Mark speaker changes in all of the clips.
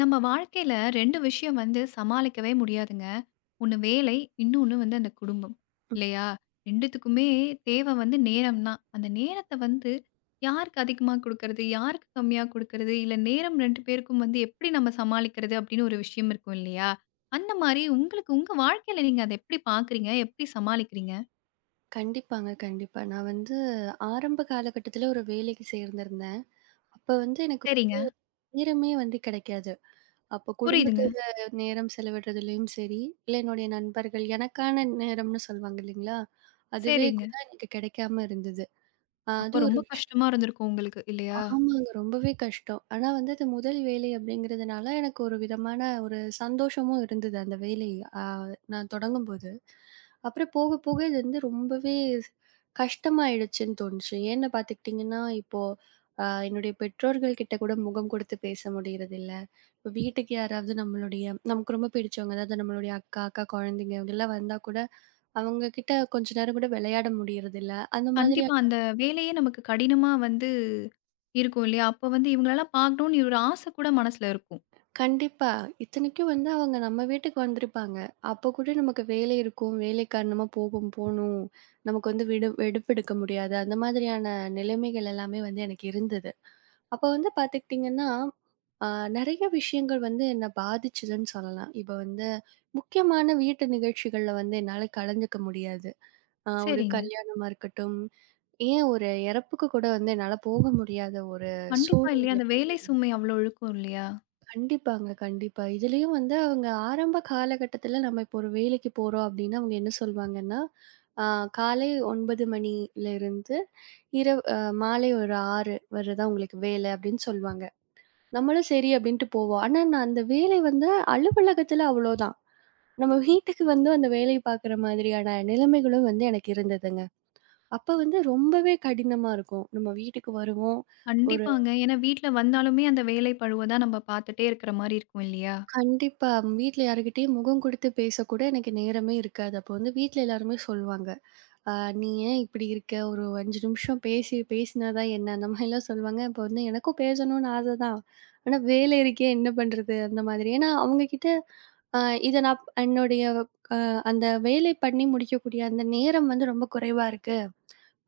Speaker 1: நம்ம வாழ்க்கையில 2 விஷயம் வந்து சமாளிக்கவே முடியாதுங்க. ஒண்ணு வேலை, இன்னொன்னு வந்து அந்த குடும்பம். இல்லையா? 2த்துக்குமே தேவை வந்து நேரம் தான். அந்த நேரத்த வந்து யாருக்கு அதிகமா குடுக்கறது? யாருக்கு கம்மியா குடுக்கறது? இல்ல நேரம் 2 பேருக்கும் வந்து எப்படி நம்ம சமாளிக்கிறது? அப்படின்னு ஒரு விஷயம் இருக்கும் இல்லையா? அந்த மாரி உங்களுக்கு உங்க வாழ்க்கையில நீங்க அத எப்படி பார்க்குறீங்க? எப்படி சமாளிக்கிறீங்க?
Speaker 2: கண்டிப்பாங்க, கண்டிப்பா. நான் வந்து ஆரம்ப காலகட்டத்தில ஒரு வேலைக்கு சேர்ந்திருந்தேன். அப்ப வந்து எனக்கு வந்து
Speaker 1: சரிங்க.
Speaker 2: நேரமே வந்து கிடைக்காது. அப்போ
Speaker 1: புரியுதுங்க.
Speaker 2: குடும்பத்தோட நேரம் செலவிடுறதுலயும் சரி, இல்ல என்னுடைய நண்பர்கள் எனக்கான நேரம்னு சொல்வாங்க இல்லைங்களா? அதுவே
Speaker 1: சரிங்க.
Speaker 2: கூட எனக்கு கிடைக்காம இருந்தது. அது
Speaker 1: அப்ப
Speaker 2: ஒரு
Speaker 1: ரொம்ப
Speaker 2: விஷயம்.
Speaker 1: கஷ்டமா இருந்திருக்கும் உங்களுக்கு இல்லையா?
Speaker 2: ஆமாங்க. ரொம்பவே கஷ்டம். ஆனா வந்து அது முதல் வேலை அப்படிங்கிறதுனால, எனக்கு ஒரு விதமான ஒரு சந்தோஷமும் இருந்தது அந்த வேலை அ நான் தொடங்கும்போது. அப்புறம் போக, போக இது வந்து ரொம்பவே கஷ்டமாயிடுச்சுன்னு தோணுச்சு. ஏன்னு பார்த்துக்கிட்டிங்கன்னா, இப்போ என்னுடைய பெற்றோர்கள் கிட்ட கூட முகம் கொடுத்து பேச முடியறதில்ல. இப்போ வீட்டுக்கு யாராவது நம்மளுடைய நமக்கு ரொம்ப பிடிச்சவங்க, அதாவது நம்மளுடைய அக்கா குழந்தைங்க இவங்கலாம் வந்தா கூட அவங்க கிட்ட கொஞ்ச நேரம் கூட விளையாட முடியறதில்ல. அந்த மாதிரி
Speaker 1: கண்டிப்பா. அந்த வேலையே நமக்கு கடினமா வந்து இருக்கும் இல்லையா? அப்ப வந்து இவங்களலாம் பார்க்கணும்னு ஒரு ஆசை கூட மனசுல இருக்கும்.
Speaker 2: கண்டிப்பா. இத்தனைக்கும் வந்து அவங்க நம்ம வீட்டுக்கு வந்திருப்பாங்க. அப்ப கூட நமக்கு வேலை இருக்கும். வேலை காரணமா போகும் போணும். நமக்கு வந்து விடு எடுப்பெடுக்க முடியாது. அந்த மாதிரியான நிலைமைகள் எல்லாமே வந்து எனக்கு இருந்தது. அப்ப வந்து பார்த்துக்கிட்டிங்கன்னா, அ நெறைய விஷயங்கள் வந்து என்ன பாதிச்சதுன்னு சொல்லலாம். இப்ப வந்து முக்கியமான வீட்டு நிகழ்ச்சிகள்ல வந்து என்னால கலந்துக்க முடியாது. ஒரு
Speaker 1: சரிங்க.
Speaker 2: கல்யாணமா இருக்கட்டும், ஏன் ஒரு இறப்புக்கு கூட வந்து என்னால போக முடியாத ஒரு
Speaker 1: கண்டிப்பா இல்லையா?
Speaker 2: சூழ்நிலை
Speaker 1: அந்த
Speaker 2: வந்து
Speaker 1: வேலை சுமை அவ்ளோ இழுக்கும் இல்லையா?
Speaker 2: கண்டிப்பாங்க, கண்டிப்பா. இதுலயும் வந்து அவங்க ஆரம்ப காலகட்டத்துல நம்ம இப்போ ஒரு வேலைக்கு போறோம் அப்டின்னா, அவங்க என்ன சொல்வாங்கன்னா, அ காலை 9 மணிலருந்து இரவு மாலை ஒரு 6 வர தான் உங்களுக்கு வேலை அப்டின்னு சொல்வாங்க. நம்மளும் சரி அப்டின்ட்டு போவோம். ஆனா, நான் அந்த வேலை வந்து அலுவலகத்துல அவ்ளோதான். நம்ம வீட்டுக்கு வந்து அந்த வேலைய பாக்குற மாதிரியான நிலைமைகளும் வந்து எனக்கு இருந்ததுங்க. அப்ப வந்து ரொம்பவே கடினமா இருக்கும். நம்ம வீட்டுக்கு வருவோம். ஒரு
Speaker 1: கண்டிப்பாங்க. ஏன்னா வீட்ல வந்தாலுமே அந்த வேலை பழுவ தான் நம்ம பார்த்துட்டே இருக்கிற மாரி இருக்கும் இல்லையா?
Speaker 2: கண்டிப்பா. வீட்ல யார்கிட்டயும் முகம் குடுத்து பேசக்கூட எனக்கு நேரமே இருக்காது. அப்போ வந்து வீட்ல எல்லாருமே சொல்லுவாங்க. "அ நீ ஏன் இப்படி இருக்க? ஒரு 5 நிமிஷம் பேசி பேசினா தான் என்ன?" அந்த மாதிரிலாம் சொல்லுவாங்க. அப்போ வந்து எனக்கும் பேசணும்னு ஆசை தான். ஆனா வேலை இருக்கே என்ன பண்றது? அந்த மாதிரி. ஏன்னா அவங்க கிட்ட அ இத நான் என்னுடைய அ அந்த வேலை பண்ணி முடிக்கக்கூடிய அந்த நேரம் வந்து ரொம்ப குறைவா இருக்கு.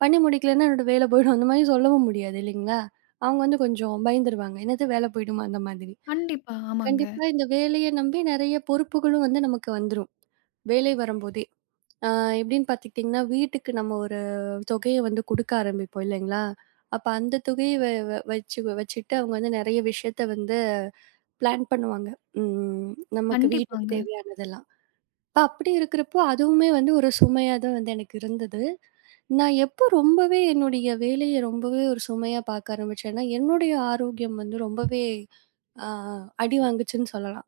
Speaker 2: பண்ணி முடிக்கலன்னா என்னோட வேலை போயிடும். அந்த மாதிரி சொல்லவும் முடியாது இல்லைங்களா? அவங்க வந்து கொஞ்சம் பயந்துருவாங்க. "என்னது வேலை போயிடுமா?" அந்த மாதிரி.
Speaker 1: கண்டிப்பா. ஆமாங்க.
Speaker 2: கண்டிப்பா இந்த வேலைய நம்பி நெறைய பொறுப்புகளும் வந்து நமக்கு வந்துரும். வேலை வரும்போதே. ஆ எப்படின்னு பார்த்துக்கிட்டிங்கன்னா, வீட்டுக்கு நம்ம ஒரு தொகைய வந்து குடுக்க ஆரம்பிப்போம் இல்லைங்களா? அப்ப அந்த தொகைய வ வ வச்சு வச்சுட்டு அவங்க வந்து நெறைய விஷயத்த வந்து பிளான் பண்ணுவாங்க. ம் நமக்கு வீட்டுக்கு
Speaker 1: கண்டிப்பாங்க.
Speaker 2: தேவையானதெல்லாம். அப்ப அப்படி இருக்கிறப்போ, அதுவுமே வந்து ஒரு சுமையா தான் வந்து எனக்கு இருந்தது. நான் எப்போ ரொம்பவே என்னுடைய வேலைய ரொம்பவே ஒரு சுமையா பார்க்க ஆரம்பிச்சேன்னா, என்னுடைய ஆரோக்கியம் வந்து ரொம்பவே ஆ அடி வாங்குச்சுன்னு சொல்லலாம்.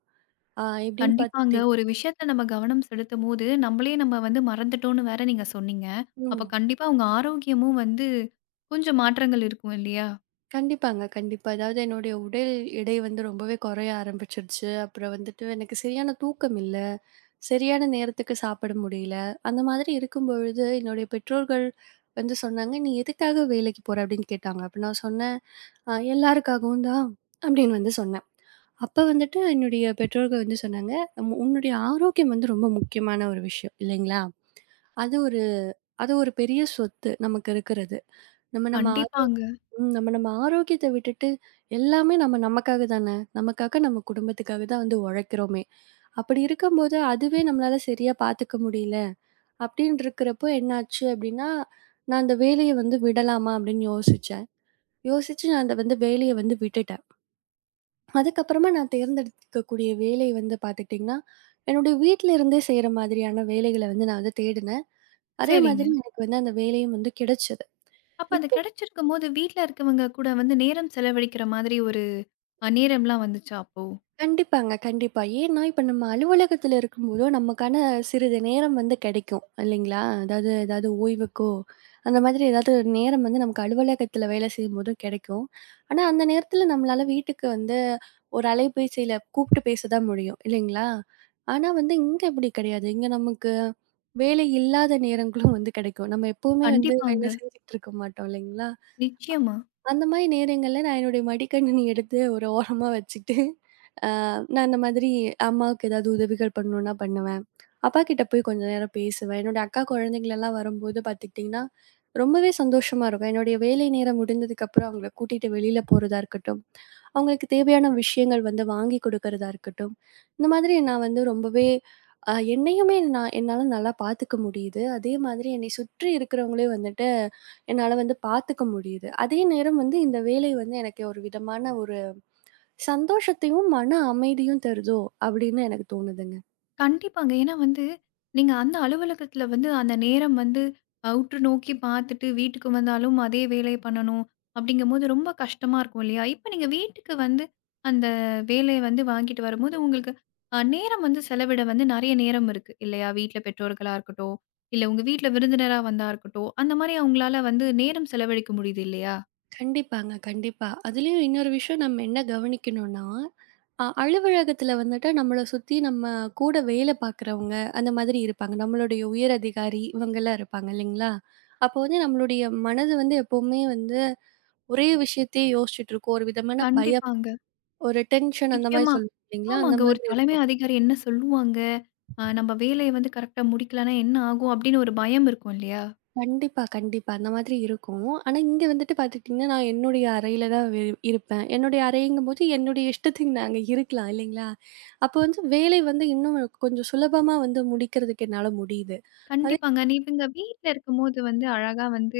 Speaker 2: ஆ எப்படின்னு
Speaker 1: கண்டிப்பாங்க.
Speaker 2: பாத்தீங்க
Speaker 1: ஒரு விஷயத்துல நம்ம கவனம் செலுத்தும்போது, நம்மளே நம்ம வந்து மறந்துட்டோம்னு வேற நீங்க சொன்னீங்க.
Speaker 2: ம்.
Speaker 1: அப்ப கண்டிப்பா உங்க ஆரோக்கியமும் வந்து கொஞ்சம் மாற்றங்கள் இருக்கும் இல்லையா?
Speaker 2: கண்டிப்பாங்க, கண்டிப்பா. அதாவது என்னுடைய உடல் எடை வந்து ரொம்பவே குறைய ஆரம்பிச்சிருச்சு. அப்புறம் வந்துட்டு எனக்கு சரியான தூக்கம் இல்ல. சரியான நேரத்துக்கு சாப்பிட முடியல. அந்த மாதிரி இருக்கும்பொழுது என்னுடைய பெற்றோர்கள் வந்து சொன்னாங்க, "நீ எதுக்காக வேலைக்கு போற?" அப்படின்னு கேட்டாங்க. அப்ப நான் சொன்னேன், எல்லாருக்காகவும் தான்" அப்படின்னு வந்து சொன்னேன். அப்ப வந்துட்டு என்னுடைய பெற்றோர்கள் வந்து சொன்னாங்க, உன்னுடைய ஆரோக்கியம் வந்து ரொம்ப முக்கியமான ஒரு விஷயம் இல்லைங்களா? அது ஒரு அது ஒரு பெரிய சொத்து நமக்கு இருக்கிறது. நம்ம நம்ம
Speaker 1: கண்டிப்பாங்க.
Speaker 2: ஆரோக்கியத்த ம். நம்ம நம்ம ஆரோக்கியத்த விட்டுட்டு, எல்லாமே நம்ம நமக்காக தான. நமக்காக, நம்ம குடும்பத்துக்காக தான் வந்து உழைக்கிறோமே. அப்படி இருக்கும்போது, அதுவே நம்மளால சரியா பார்த்துக்க முடியல, அப்படின்னு இருக்கிறப்போ என்னாச்சு அப்படின்னா, நான் அந்த வேலைய வந்து விடலாமா அப்படின்னு யோசிச்சேன். யோசிச்சு நான் அத வந்து வேலைய வந்து விட்டுட்டேன். அதுக்கப்புறமா நான் தேர்ந்தெடுக்கக்கூடிய வேலை வந்து பார்த்துக்கிட்டீங்கன்னா, என்னுடைய வீட்ல இருந்தே செய்ற மாதிரியான வேலைகள வந்து நான் வந்து தேடினேன். அதே
Speaker 1: சரிங்க.
Speaker 2: மாதிரி எனக்கு வந்து அந்த வேலையும் வந்து கிடைச்சது.
Speaker 1: அப்ப அந்த கிடைச்சிருக்கும்போது, வீட்ல இருக்கவங்க கூட வந்து நேரம் செலவழிக்கிற மாதிரி ஒரு நேரம்லாம் வந்துச்சா அப்போ?
Speaker 2: கண்டிப்பாங்க, கண்டிப்பா. ஏன்னா, இப்ப நம்ம அலுவலகத்துல இருக்கும்போதோ, நமக்கான சிறிது நேரம் வந்து கிடைக்கும், இல்லைங்களா? அதாவது ஏதாவது ஓய்வுக்கோ, அந்த மாதிரி ஏதாவது நேரம் வந்து நமக்கு அலுவலகத்துல வேலை செய்யும்போது கிடைக்கும். ஆனா, அந்த நேரத்துல நம்மளால வீட்டுக்கு வந்து ஒரு அலைபேசியில கூப்பிட்டு பேச தான் முடியும், இல்லைங்களா? ஆனா வந்து இங்க அப்படி கிடையாது. இங்க நமக்கு வேலை இல்லாத நேரங்களும் வந்து கிடைக்கும். நம்ம எப்பவுமே வந்து
Speaker 1: கண்டிப்பாங்க.
Speaker 2: வேலை செஞ்சுட்டு இருக்க மாட்டோம், இல்லைங்களா?
Speaker 1: நிச்சயமா.
Speaker 2: அந்த மாரி நேரங்கள்ல நான் என்னுடைய மடிக்கணினி எடுத்து ஒரு ஓரமா வச்சுட்டு நான் இந்த மாதிரி அம்மாவுக்கு ஏதாவது உதவிகள் பண்ணணும்னா பண்ணுவேன். அப்பாகிட்ட போய் கொஞ்ச நேரம் பேசுவேன். என்னோட அக்கா குழந்தைங்களலாம் வரும்போது பார்த்துக்கிட்டிங்கன்னா, ரொம்பவே சந்தோஷமா இருக்கும். என்னுடைய வேலை நேரம் முடிந்ததுக்கப்புறம் அவங்கள கூட்டிட்டு வெளியில போறதா இருக்கட்டும், அவங்களுக்கு தேவையான விஷயங்கள் வந்து வாங்கி கொடுக்கறதா இருக்கட்டும், இந்த மாதிரி நான் வந்து ரொம்பவே என்னையுமே நான் என்னால நல்லா பார்த்துக்க முடியுது. அதே மாதிரி என்னை சுற்றி இருக்கிறவங்களையும் வந்துட்டு என்னால வந்து பார்த்துக்க முடியுது. அதே நேரம் வந்து இந்த வேலை வந்து எனக்கு ஒரு விதமான ஒரு சந்தோஷத்தையும், மன அமைதியும் தருதோ! அப்படின்னு எனக்கு தோணுதுங்க.
Speaker 1: கண்டிப்பாங்க. ஏன்னா வந்து, நீங்க அந்த அலுவலகத்துல வந்து அந்த நேரம் வந்து உற்று நோக்கி பார்த்துட்டு வீட்டுக்கு வந்தாலும் அதே வேலைய பண்ணணும். அப்படிங்கும்போது ரொம்ப கஷ்டமா இருக்கும் இல்லையா? இப்ப நீங்க வீட்டுக்கு வந்து அந்த வேலைய வந்து வாங்கிட்டு வரும்போது உங்களுக்கு நேரம் வந்து செலவிட வந்து நெறைய நேரம் இருக்கு இல்லையா? வீட்ல பெற்றோர்களா இருக்கட்டும், இல்ல உங்க வீட்ல விருந்தினரா வந்தா இருக்கட்டும், அந்த மாரி அவங்களால வந்து நேரம் செலவழிக்க முடியுது இல்லையா?
Speaker 2: கண்டிப்பாங்க, கண்டிப்பா. அதுலயும் இன்னொரு விஷயம் நம்ம என்ன கவனிக்கணும்னா, அலுவலகத்துல வந்துட்டு நம்மள சுத்தி நம்ம கூட வேலை பார்க்குறவங்க, அந்த மாதிரி இருப்பாங்க. நம்மளுடைய உயர் அதிகாரி இவங்கலாம் இருப்பாங்க இல்லைங்களா? அப்போ வந்து நம்மளுடைய மனது வந்து எப்பவுமே வந்து ஒரே விஷயத்தையே யோசிச்சுட்டு இருக்கும். ஒரு விதமான பயம்,
Speaker 1: கண்டிப்பாங்க.
Speaker 2: ஒரு டென்ஷன் அந்த மாரி
Speaker 1: நிச்சயமா.
Speaker 2: சொல்லுவோம் இல்லைங்களா? அந்த
Speaker 1: ஆமாங்க. ஒரு
Speaker 2: மாதிரி
Speaker 1: தலைமை
Speaker 2: இருக்கும்.
Speaker 1: அதிகாரி என்ன சொல்லுவாங்க? நம்ம வேலைய வந்து கரெக்ட்டா முடிக்கலன்னா என்ன ஆகும்? அப்படின்னு ஒரு பயம் இருக்கும் இல்லையா?
Speaker 2: கண்டிப்பா, கண்டிப்பா. அந்த மாதிரி இருக்கும். ஆனா, இங்க வந்துட்டு பார்த்துக்கிட்டீங்கன்னா, நான் என்னுடைய அறையில தான் இருப்பேன். என்னுடைய அறைங்கும்போது, என்னுடைய இஷ்டத்துக்கு நாங்க இருக்கலாம் இல்லைங்களா? அப்போ வந்து வேலை வந்து இன்னும் கொஞ்சம் சுலபமா வந்து முடிக்கிறதுக்கு என்னால முடியுது. அதே
Speaker 1: கண்டிப்பாங்க. நீங்க வீட்ல இருக்கும்போது வந்து அழகா வந்து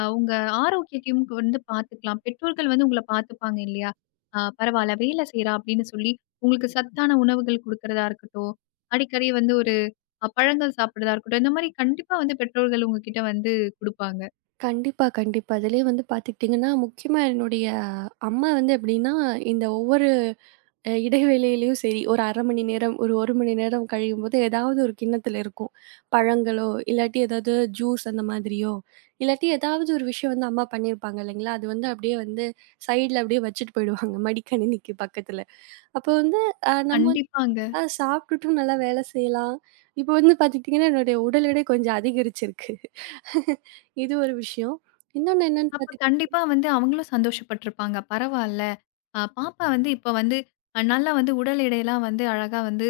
Speaker 1: உங்க ஆரோக்கியத்தையும் வந்து பார்த்துக்கலாம். பெற்றோர்கள் வந்து உங்கள பார்த்துப்பாங்க இல்லையா? பரவால்ல வேலை செய்றா அப்படின்னு சொல்லி உங்களுக்கு சத்தான உணவுகள் குடுக்கிறதா இருக்கட்டும், அடிக்கடி வந்து ஒரு பழங்கள் சாப்பிடுறதா இருக்கட்டும், இந்த மாரி கண்டிப்பா வந்து பெற்றோர்கள் உங்ககிட்ட வந்து குடுப்பாங்க.
Speaker 2: கண்டிப்பா, கண்டிப்பா. அதிலயே வந்து பார்த்துக்கிட்டீங்கன்னா, முக்கியமா என்னுடைய அம்மா வந்து எப்படின்னா, இந்த ஒவ்வொரு இடைவேளையிலயும் சரி, ஒரு 1/2 மணி நேரம், ஒரு 1 மணி நேரம் கழியும்போது, ஏதாவது ஒரு கிண்ணத்துல இருக்கும். பழங்களோ, இல்லாட்டி ஏதாவது ஜூஸ் அந்த மாதிரியோ, இல்லாட்டி ஏதாவது ஒரு விஷயம் வந்து அம்மா பண்ணியிருப்பாங்க இல்லைங்களா? அது வந்து அப்படியே வந்து சைடுல அப்படியே வச்சுட்டு போயிடுவாங்க, மடிக்கணினிக்கு பக்கத்துல. அப்போ வந்து நம்ம வந்து
Speaker 1: கண்டிப்பாங்க.
Speaker 2: நல்லா சாப்பிட்டுட்டும் நல்லா வேலை செய்யலாம். இப்போ வந்து பார்த்துக்கிட்டிங்கன்னா, என்னுடைய உடல் எடை கொஞ்சம் அதிகரிச்சிருக்கு. இது ஒரு விஷயம். இன்னொன்னு என்னன்னு
Speaker 1: அப்ப
Speaker 2: பார்த்தீங்கன்னா
Speaker 1: கண்டிப்பா வந்து அவங்களும் சந்தோஷப்பட்டுருப்பாங்க. பரவால்ல. பாப்பா வந்து இப்ப வந்து நல்லா வந்து உடல் எடையெல்லாம் வந்து அழகா வந்து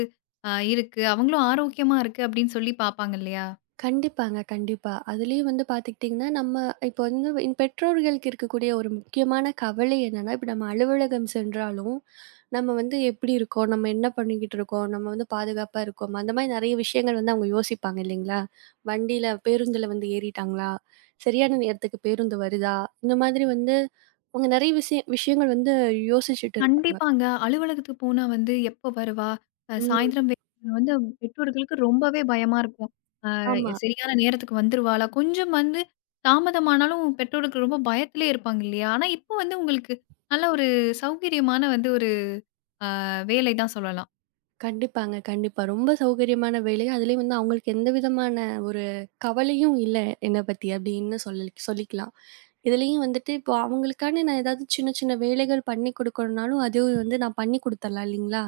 Speaker 1: இருக்கு. அவங்களும் ஆரோக்கியமா இருக்கு அப்படின்னு சொல்லி பாப்பாங்க இல்லையா?
Speaker 2: கண்டிப்பாங்க, கண்டிப்பா. அதுலயும் வந்து பார்த்துக்கிட்டீங்கன்னா, நம்ம இப்போ வந்து என் பெற்றோர்களுக்கு இருக்கக்கூடிய ஒரு முக்கியமான கவலை என்னன்னா, இப்ப நம்ம அலுவலகம் சென்றாலும், நம்ம வந்து எப்படி இருக்கோம்? நம்ம என்ன பண்ணிக்கிட்டு இருக்கோம்? நம்ம வந்து பாதுகாப்பா இருக்கோமா? அந்த மாரி நெறைய விஷயங்கள் வந்து அவங்க யோசிப்பாங்க இல்லைங்களா? வண்டியில பேருந்துல வந்து ஏறிட்டாங்களா? சரியான நேரத்துக்கு பேருந்து வருதா? இந்த மாதிரி வந்து அவங்க நெறைய விஷயங்கள் வந்து யோசிச்சுட்டு இருப்பாங்க.
Speaker 1: கண்டிப்பாங்க. அலுவலகத்துக்கு போனா வந்து எப்போ வருவா? அ
Speaker 2: ம்.
Speaker 1: சாயந்திரம் வே வந்து பெற்றோர்களுக்கு ரொம்பவே பயமா இருக்கும். அ
Speaker 2: ஆமா.
Speaker 1: சரியான நேரத்துக்கு வந்துருவாளா? கொஞ்சம் வந்து தாமதமானாலும் பெற்றோருக்கு ரொம்ப பயத்திலே இருப்பாங்க இல்லையா? ஆனா இப்போ வந்து உங்களுக்கு நல்ல ஒரு சௌகரியமான வந்து ஒரு வேலை தான் சொல்லலாம்.
Speaker 2: கண்டிப்பாங்க, கண்டிப்பா. ரொம்ப சௌகரியமான வேலை. அதிலயும் வந்து அவங்களுக்கு எந்த விதமான ஒரு கவலையும் இல்ல, என்ன பத்தி அப்படின்னு சொல்லி சொல்லிக்கலாம். இதுலயும் வந்துட்டு இப்போ அவங்களுக்கான நான் ஏதாவது சின்ன சின்ன வேலைகள் பண்ணி குடுக்கணும்னாலும், அதுவும் வந்து நான் பண்ணி குடுத்துர்லாம் இல்லீங்களா?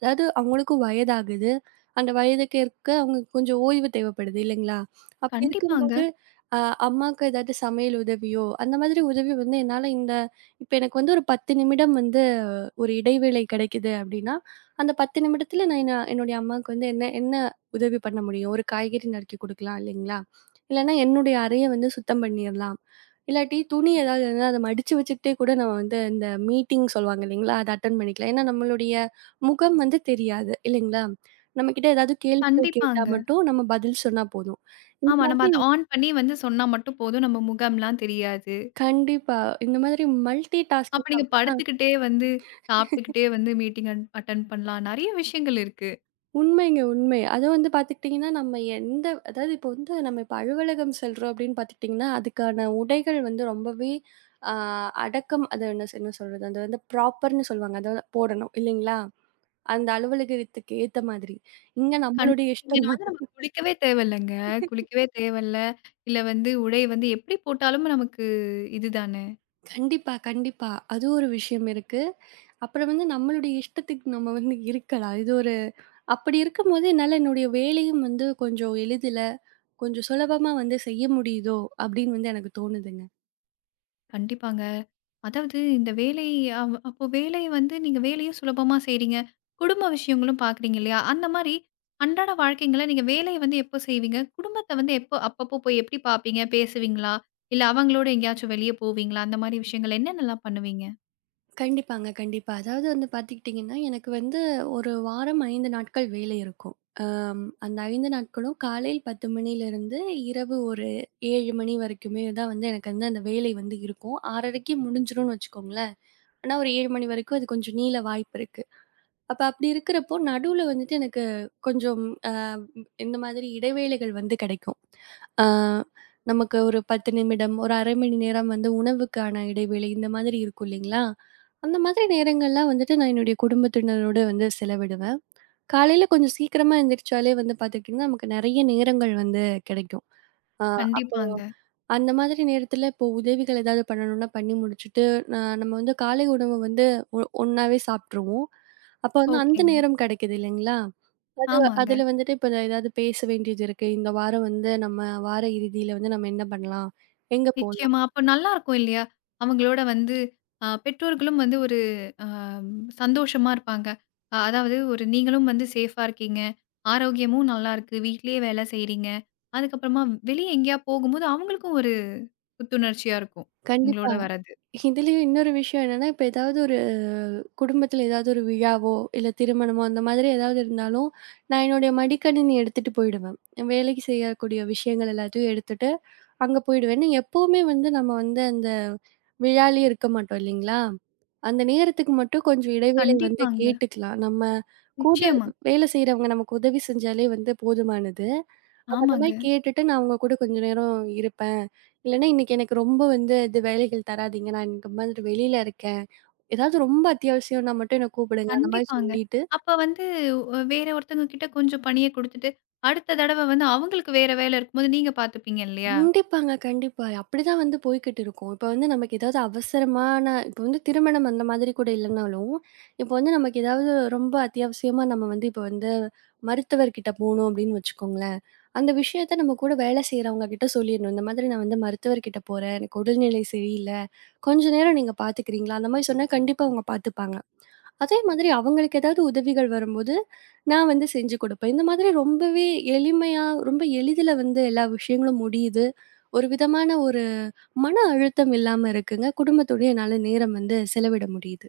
Speaker 2: அதாவது அவங்களுக்கும் வயதாகுது. அந்த வயதுக்கு ஏற்க அவங்களுக்கு கொஞ்சம் ஓய்வு தேவைப்படுது இல்லைங்களா? அப்படி இருக்கும்போது
Speaker 1: கண்டிப்பாங்க,
Speaker 2: அ அம்மாக்கு ஏதாவது சமையல் உதவியோ, அந்த மாதிரி உதவி வந்து என்னால இந்த இப்ப எனக்கு வந்து ஒரு 10 நிமிடம் வந்து ஒரு இடைவேளை கிடைக்குது அப்படின்னா, அந்த 10 நிமிடத்துல நான் என்ன என்னுடைய அம்மாவுக்கு வந்து என்ன என்ன உதவி பண்ண முடியும்? ஒரு காய்கறி நறுக்கி குடுக்கலாம் இல்லைங்களா? இல்லன்னா என்னுடைய அறைய வந்து சுத்தம் பண்ணிரலாம். இல்லாட்டி துணி ஏதாவது இருந்தா அத மடிச்சு வச்சுக்கிட்டே கூட நம்ம வந்து இந்த மீட்டிங் சொல்லுவாங்க இல்லைங்களா? அத அட்டெண்ட் பண்ணிக்கலாம். ஏன்னா நம்மளுடைய முகம் வந்து தெரியாது இல்லைங்களா? நம்மகிட்ட ஏதாவது கேள்விகள் கேட்டா
Speaker 1: கண்டிப்பாங்க.
Speaker 2: மட்டும் நம்ம பதில் சொன்னா போதும். இந்த
Speaker 1: ஆமா. நம்ம
Speaker 2: மாதிரி
Speaker 1: அத ஆன் பண்ணி வந்து சொன்னா மட்டும் போதும். நம்ம முகம்லாம் தெரியாது.
Speaker 2: கண்டிப்பா. இந்த மாதிரி மல்டி
Speaker 1: அப்ப
Speaker 2: டாஸ்கிங்
Speaker 1: நீங்க
Speaker 2: அப்டின்னா
Speaker 1: படுத்துக்கிட்டே வந்து சாப்பிட்டுக்கிட்டே வந்து மீட்டிங் அட்டெண்ட் பண்ணலாம். நெறைய விஷயங்கள் இருக்கு.
Speaker 2: உண்மைங்க உண்மை. அதுவும் வந்து பார்த்துக்கிட்டீங்கன்னா, நம்ம எந்த அதாவது இப்போ வந்து நம்ம இப்ப அலுவலகம் செல்றோம் அப்படின்னு பார்த்துக்கிட்டிங்கன்னா, அதுக்கான உடைகள் வந்து ரொம்பவே அ அடக்கம் அது என்ன என்ன சொல்றது? அது வந்து ப்ராப்பர்ன்னு சொல்லுவாங்க. அத போடணும் இல்லைங்களா? அந்த அலுவலகத்துக்கு ஏத்த மாதிரி. இங்க
Speaker 1: கண்டிப்பா
Speaker 2: நம்மளுடைய
Speaker 1: இங்க
Speaker 2: இஷ்டம் தான்.
Speaker 1: வந்து நம்ம குளிக்கவே தேவையில்லங்க. குளிக்கவே தேவையில்ல. இல்ல வந்து உடை வந்து எப்படி போட்டாலும் நமக்கு இதுதான.
Speaker 2: கண்டிப்பா, கண்டிப்பா. அது ஒரு விஷயம் இருக்கு. அப்புறம் வந்து நம்மளுடைய இஷ்டத்துக்கு நம்ம வந்து இருக்கலாம். இது ஒரு அப்படி இருக்கும்போது என்னால என்னுடைய வேலையும் வந்து கொஞ்சம் எளிதில, கொஞ்சம் சுலபமா வந்து செய்ய முடியுதோ! அப்படின்னு வந்து எனக்கு தோணுதுங்க.
Speaker 1: கண்டிப்பாங்க. அதாவது இந்த வேலை அப்போ வேலை வந்து நீங்க வேலையும் சுலபமா செய்றீங்க. குடும்ப விஷயங்களும் பார்க்குறீங்க இல்லையா? அந்த மாரி அன்றாட வாழ்க்கைங்கள்ல நீங்க வேலைய வந்து எப்போ செய்வீங்க? குடும்பத்த வந்து எப்போ அப்பப்போ போய் எப்படி பார்ப்பீங்க? பேசுவீங்களா? இல்ல அவங்களோட எங்கேயாச்சும் வெளிய போவீங்களா? அந்த மாரி விஷயங்கள் என்னென்னலாம் பண்ணுவீங்க?
Speaker 2: கண்டிப்பாங்க, கண்டிப்பா. அதாவது வந்து பார்த்துக்கிட்டிங்கன்னா, எனக்கு வந்து 1 வாரம் 5 நாட்கள் வேலை இருக்கும். அந்த 5 நாட்களும் காலையில் 10 மணியிலிருந்து இரவு ஒரு 7 மணி வரைக்குமே தான் வந்து எனக்கு வந்து அந்த வேலை வந்து இருக்கும். 6:30க்கு முடிஞ்சிரும்னு வச்சுக்கோங்களேன். ஆனா ஒரு 7 மணி வரைக்கும் அது கொஞ்சம் நீள வாய்ப்பு இருக்கு. அப்ப அப்படி இருக்கிறப்போ, நடுவுல வந்துட்டு எனக்கு கொஞ்சம் அ இந்த மாதிரி இடைவேளைகள் வந்து கிடைக்கும். அ நமக்கு ஒரு 10 நிமிடம், ஒரு 1/2 மணி நேரம் வந்து உணவுக்கான இடைவேளை இந்த மாதிரி இருக்கும் இல்லைங்களா? அந்த மாதிரி நேரங்கள்லாம் வந்துட்டு நான் என்னுடைய குடும்பத்தினரோட வந்து செலவிடுவேன். காலையில கொஞ்சம் சீக்கிரமா எந்திரிச்சாலே வந்து பார்த்துக்கிட்டிங்கன்னா, நமக்கு நெறைய நேரங்கள் வந்து கிடைக்கும். அ அப்ப
Speaker 1: கண்டிப்பாங்க.
Speaker 2: அந்த மாதிரி நேரத்துல இப்போ உதவிகள் ஏதாவது பண்ணணும்னா பண்ணி முடிச்சுட்டு, நம்ம வந்து காலை உணவு வந்து ஒண்ணாவே சாப்ட்டுருவோம். அப்ப வந்து அந்த
Speaker 1: ஓகேங்க.
Speaker 2: நேரம் கிடைக்குது இல்லைங்களா?
Speaker 1: ஆமாங்க.
Speaker 2: அதுல வந்துட்டு இப்ப ஏதாவது பேச வேண்டியது இருக்கு. இந்த வாரம் வந்து நம்ம வார இறுதியில வந்து நம்ம என்ன பண்ணலாம்? எங்க போலாம்?
Speaker 1: நிச்சயமா. அப்ப நல்லாருக்கும் இல்லையா? அவங்களோட வந்து பெற்றோர்களும் வந்து ஒரு அ சந்தோஷமா இருப்பாங்க. அதாவது ஒரு நீங்களும் வந்து சேஃபா இருக்கீங்க. ஆரோக்கியமும் நல்லாருக்கு. வீட்லயே வேலை செய்றீங்க. அதுக்கப்புறமா வெளிய எங்கேயா போகும்போது அவங்களுக்கும் ஒரு புத்துணர்ச்சியா இருக்கும்.
Speaker 2: கண்டிப்பா.
Speaker 1: உங்களோட வர்றது.
Speaker 2: இதுலயும் இன்னொரு விஷயம் என்னன்னா, இப்ப ஏதாவது ஒரு குடும்பத்துல ஏதாவது ஒரு விழாவோ, இல்ல திருமணமோ அந்த மாதிரி ஏதாவது இருந்தாலும், நான் என்னுடைய மடிக்கணினி எடுத்துட்டு போயிடுவேன். வேலைக்கு செய்யக்கூடிய விஷயங்கள் எல்லாத்தையும் எடுத்துட்டு அங்க போயிடுவேன். எப்பவுமே வந்து நம்ம வந்து அந்த விழாலயே இருக்க மாட்டோம் இல்லைங்களா? அந்த நேரத்துக்கு மட்டும் கொஞ்சம் இடைவேளை வந்து
Speaker 1: கண்டிப்பாங்க.
Speaker 2: கேட்டுக்கலாம். நம்ம கூட
Speaker 1: நிச்சயமா.
Speaker 2: வேலை செய்றவங்க நமக்கு உதவி செஞ்சாலே வந்து போதுமானது. அப்ப அந்த
Speaker 1: ஆமாங்க.
Speaker 2: மாரி கேட்டுட்டு நான் அவங்க கூட கொஞ்ச நேரம் இருப்பேன். இல்லன்னா இன்னைக்கு எனக்கு ரொம்ப வந்து இது வேலைகள் தராதீங்க. நான் இந்த மாதிரி வெளியில இருக்கேன். ஏதாவது ரொம்ப அத்தியாவசியம்னா மட்டும் என்ன கூப்பிடுங்க. அந்த மாரி
Speaker 1: கண்டிப்பாங்க.
Speaker 2: சொல்லிட்டு
Speaker 1: அப்ப வந்து வேற ஒருத்தவங்க கிட்ட கொஞ்சம் பணிய குடுத்துட்டு, அடுத்த தடவ வந்து அவங்களுக்கு வேற வேலை இருக்கும்போது நீங்க பார்த்துப்பீங்க இல்லையா?
Speaker 2: கண்டிப்பாங்க, கண்டிப்பா. அப்படிதான் வந்து போய்க்கிட்டு இருக்கும். இப்ப வந்து நமக்கு ஏதாவது அவசரமான இப்ப வந்து திருமணம் அந்த மாதிரி கூட இல்லைனாலும், இப்ப வந்து நமக்கு ஏதாவது ரொம்ப அத்தியாவசியமா நம்ம வந்து இப்ப வந்து மருத்துவர்கிட்ட போணும் அப்படின்னு வச்சுக்கோங்களேன். அந்த விஷயத்த நம்ம கூட வேலை செய்றவங்க கிட்ட சொல்லிடணும். இந்த மாதிரி நான் வந்து மருத்துவர்கிட்ட போறேன். எனக்கு உடல்நிலை சரியில்ல. கொஞ்ச நேரம் நீங்க பார்த்துக்கிறீங்களா? அந்த மாதிரி சொன்னா கண்டிப்பா அவங்க பார்த்துப்பாங்க. அதே மாதிரி அவங்களுக்கு ஏதாவது உதவிகள் வரும்போது, நான் வந்து செஞ்சு குடுப்பேன். இந்த மாதிரி ரொம்பவே எளிமையா, ரொம்ப எளிதில வந்து எல்லா விஷயங்களும் முடியுது. ஒரு விதமான ஒரு மன அழுத்தம் இல்லாம இருக்குங்க. குடும்பத்தோடயே என்னால நேரம் வந்து செலவிட முடியுது.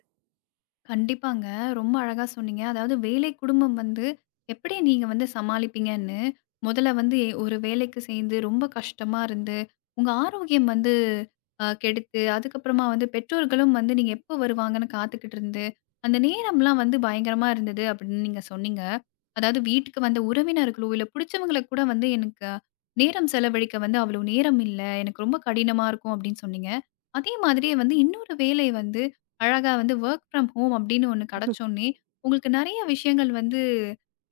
Speaker 1: கண்டிப்பாங்க. ரொம்ப அழகா சொன்னீங்க. அதாவது வேலை, குடும்பம் வந்து எப்படி நீங்க வந்து சமாளிப்பீங்கன்னு, முதல்ல வந்து ஒரு வேலைக்கு சேர்ந்து ரொம்ப கஷ்டமா இருந்து, உங்க ஆரோக்கியம் வந்து கெடுத்து, அதுக்கப்புறமா வந்து பெற்றோர்களும் வந்து நீங்க எப்போ வருவாங்கன்னு காத்துக்கிட்டு இருந்து, அந்த நேரம்லாம் வந்து பயங்கரமா இருந்தது அப்படின்னு நீங்க சொன்னீங்க. அதாவது வீட்டுக்கு வந்த உறவினர்களோ, இல்ல புடிச்சவங்கள கூட வந்து எனக்கு நேரம் செலவழிக்க வந்து அவ்வளோ நேரம் இல்ல. எனக்கு ரொம்ப கடினமா இருக்கும் அப்படின்னு சொன்னீங்க. அதே மாதிரியே வந்து இன்னொரு வேலை வந்து அழகா வந்து வொர்க் ஃப்ரம் ஹோம் அப்படின்னு ஒண்ணு கிடைச்சோனே, உங்களுக்கு நெறைய விஷயங்கள் வந்து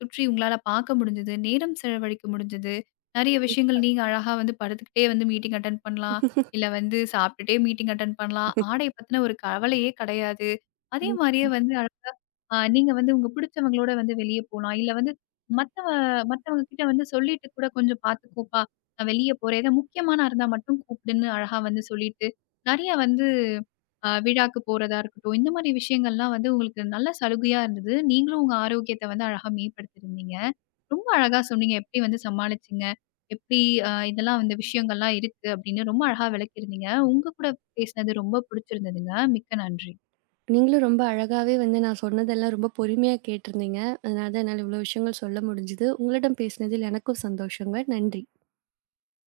Speaker 1: சுற்றி உங்களால பார்க்க முடிஞ்சது. நேரம் செலவழிக்க முடிஞ்சது. நெறைய விஷயங்கள் நீங்க அழகா வந்து படுத்துக்கிட்டே வந்து மீட்டிங் அட்டெண்ட் பண்ணலாம். இல்ல வந்து சாப்பிட்டுட்டே மீட்டிங் அட்டெண்ட் பண்ணலாம். ஆடைய பத்தின ஒரு கவலையே கிடையாது. அதே மாரியே
Speaker 2: கண்டிப்பா.
Speaker 1: வந்து அழகா நீங்க வந்து உங்க புடிச்சவங்களோட வந்து வெளிய போலாம். இல்ல வந்து மத்தவ மத்தவங்க கிட்ட வந்து சொல்லிட்டு கூட "கொஞ்சம் பார்த்துக்கோப்பா, நான் வெளிய போறேன். ஏதோ முக்கியமானா இருந்தா மட்டும் கூப்பிடுன்னு" அழகா வந்து சொல்லிட்டு, நெறைய வந்து விழாக்கு போறதா இருக்கட்டும், இந்த மாரி விஷயங்கள்லாம் வந்து உங்களுக்கு நல்ல சலுகையா இருந்தது. நீங்களும் உங்க ஆரோக்கியத்த வந்து அழகா மேம்படுத்தியிருந்தீங்க. ரொம்ப அழகா சொன்னீங்க. எப்படி வந்து சமாளிச்சீங்க? எப்படி இதெல்லாம் இந்த விஷயங்கள்லாம் இருக்கு அப்படின்னு ரொம்ப அழகா விளக்கியிருந்தீங்க. உங்க கூட பேசினது ரொம்ப பிடிச்சிருந்ததுங்க. மிக்க நன்றி.
Speaker 2: நீங்களும் ரொம்ப அழகாவே வந்து நான் சொன்னதெல்லாம் ரொம்ப பொறுமையா கேட்டிருந்தீங்க. அதனால தான் என்னால இவ்வளோ விஷயங்கள் சொல்ல முடிஞ்சுது. உங்களிடம் பேசினதில் எனக்கும் சந்தோஷங்க. நன்றி.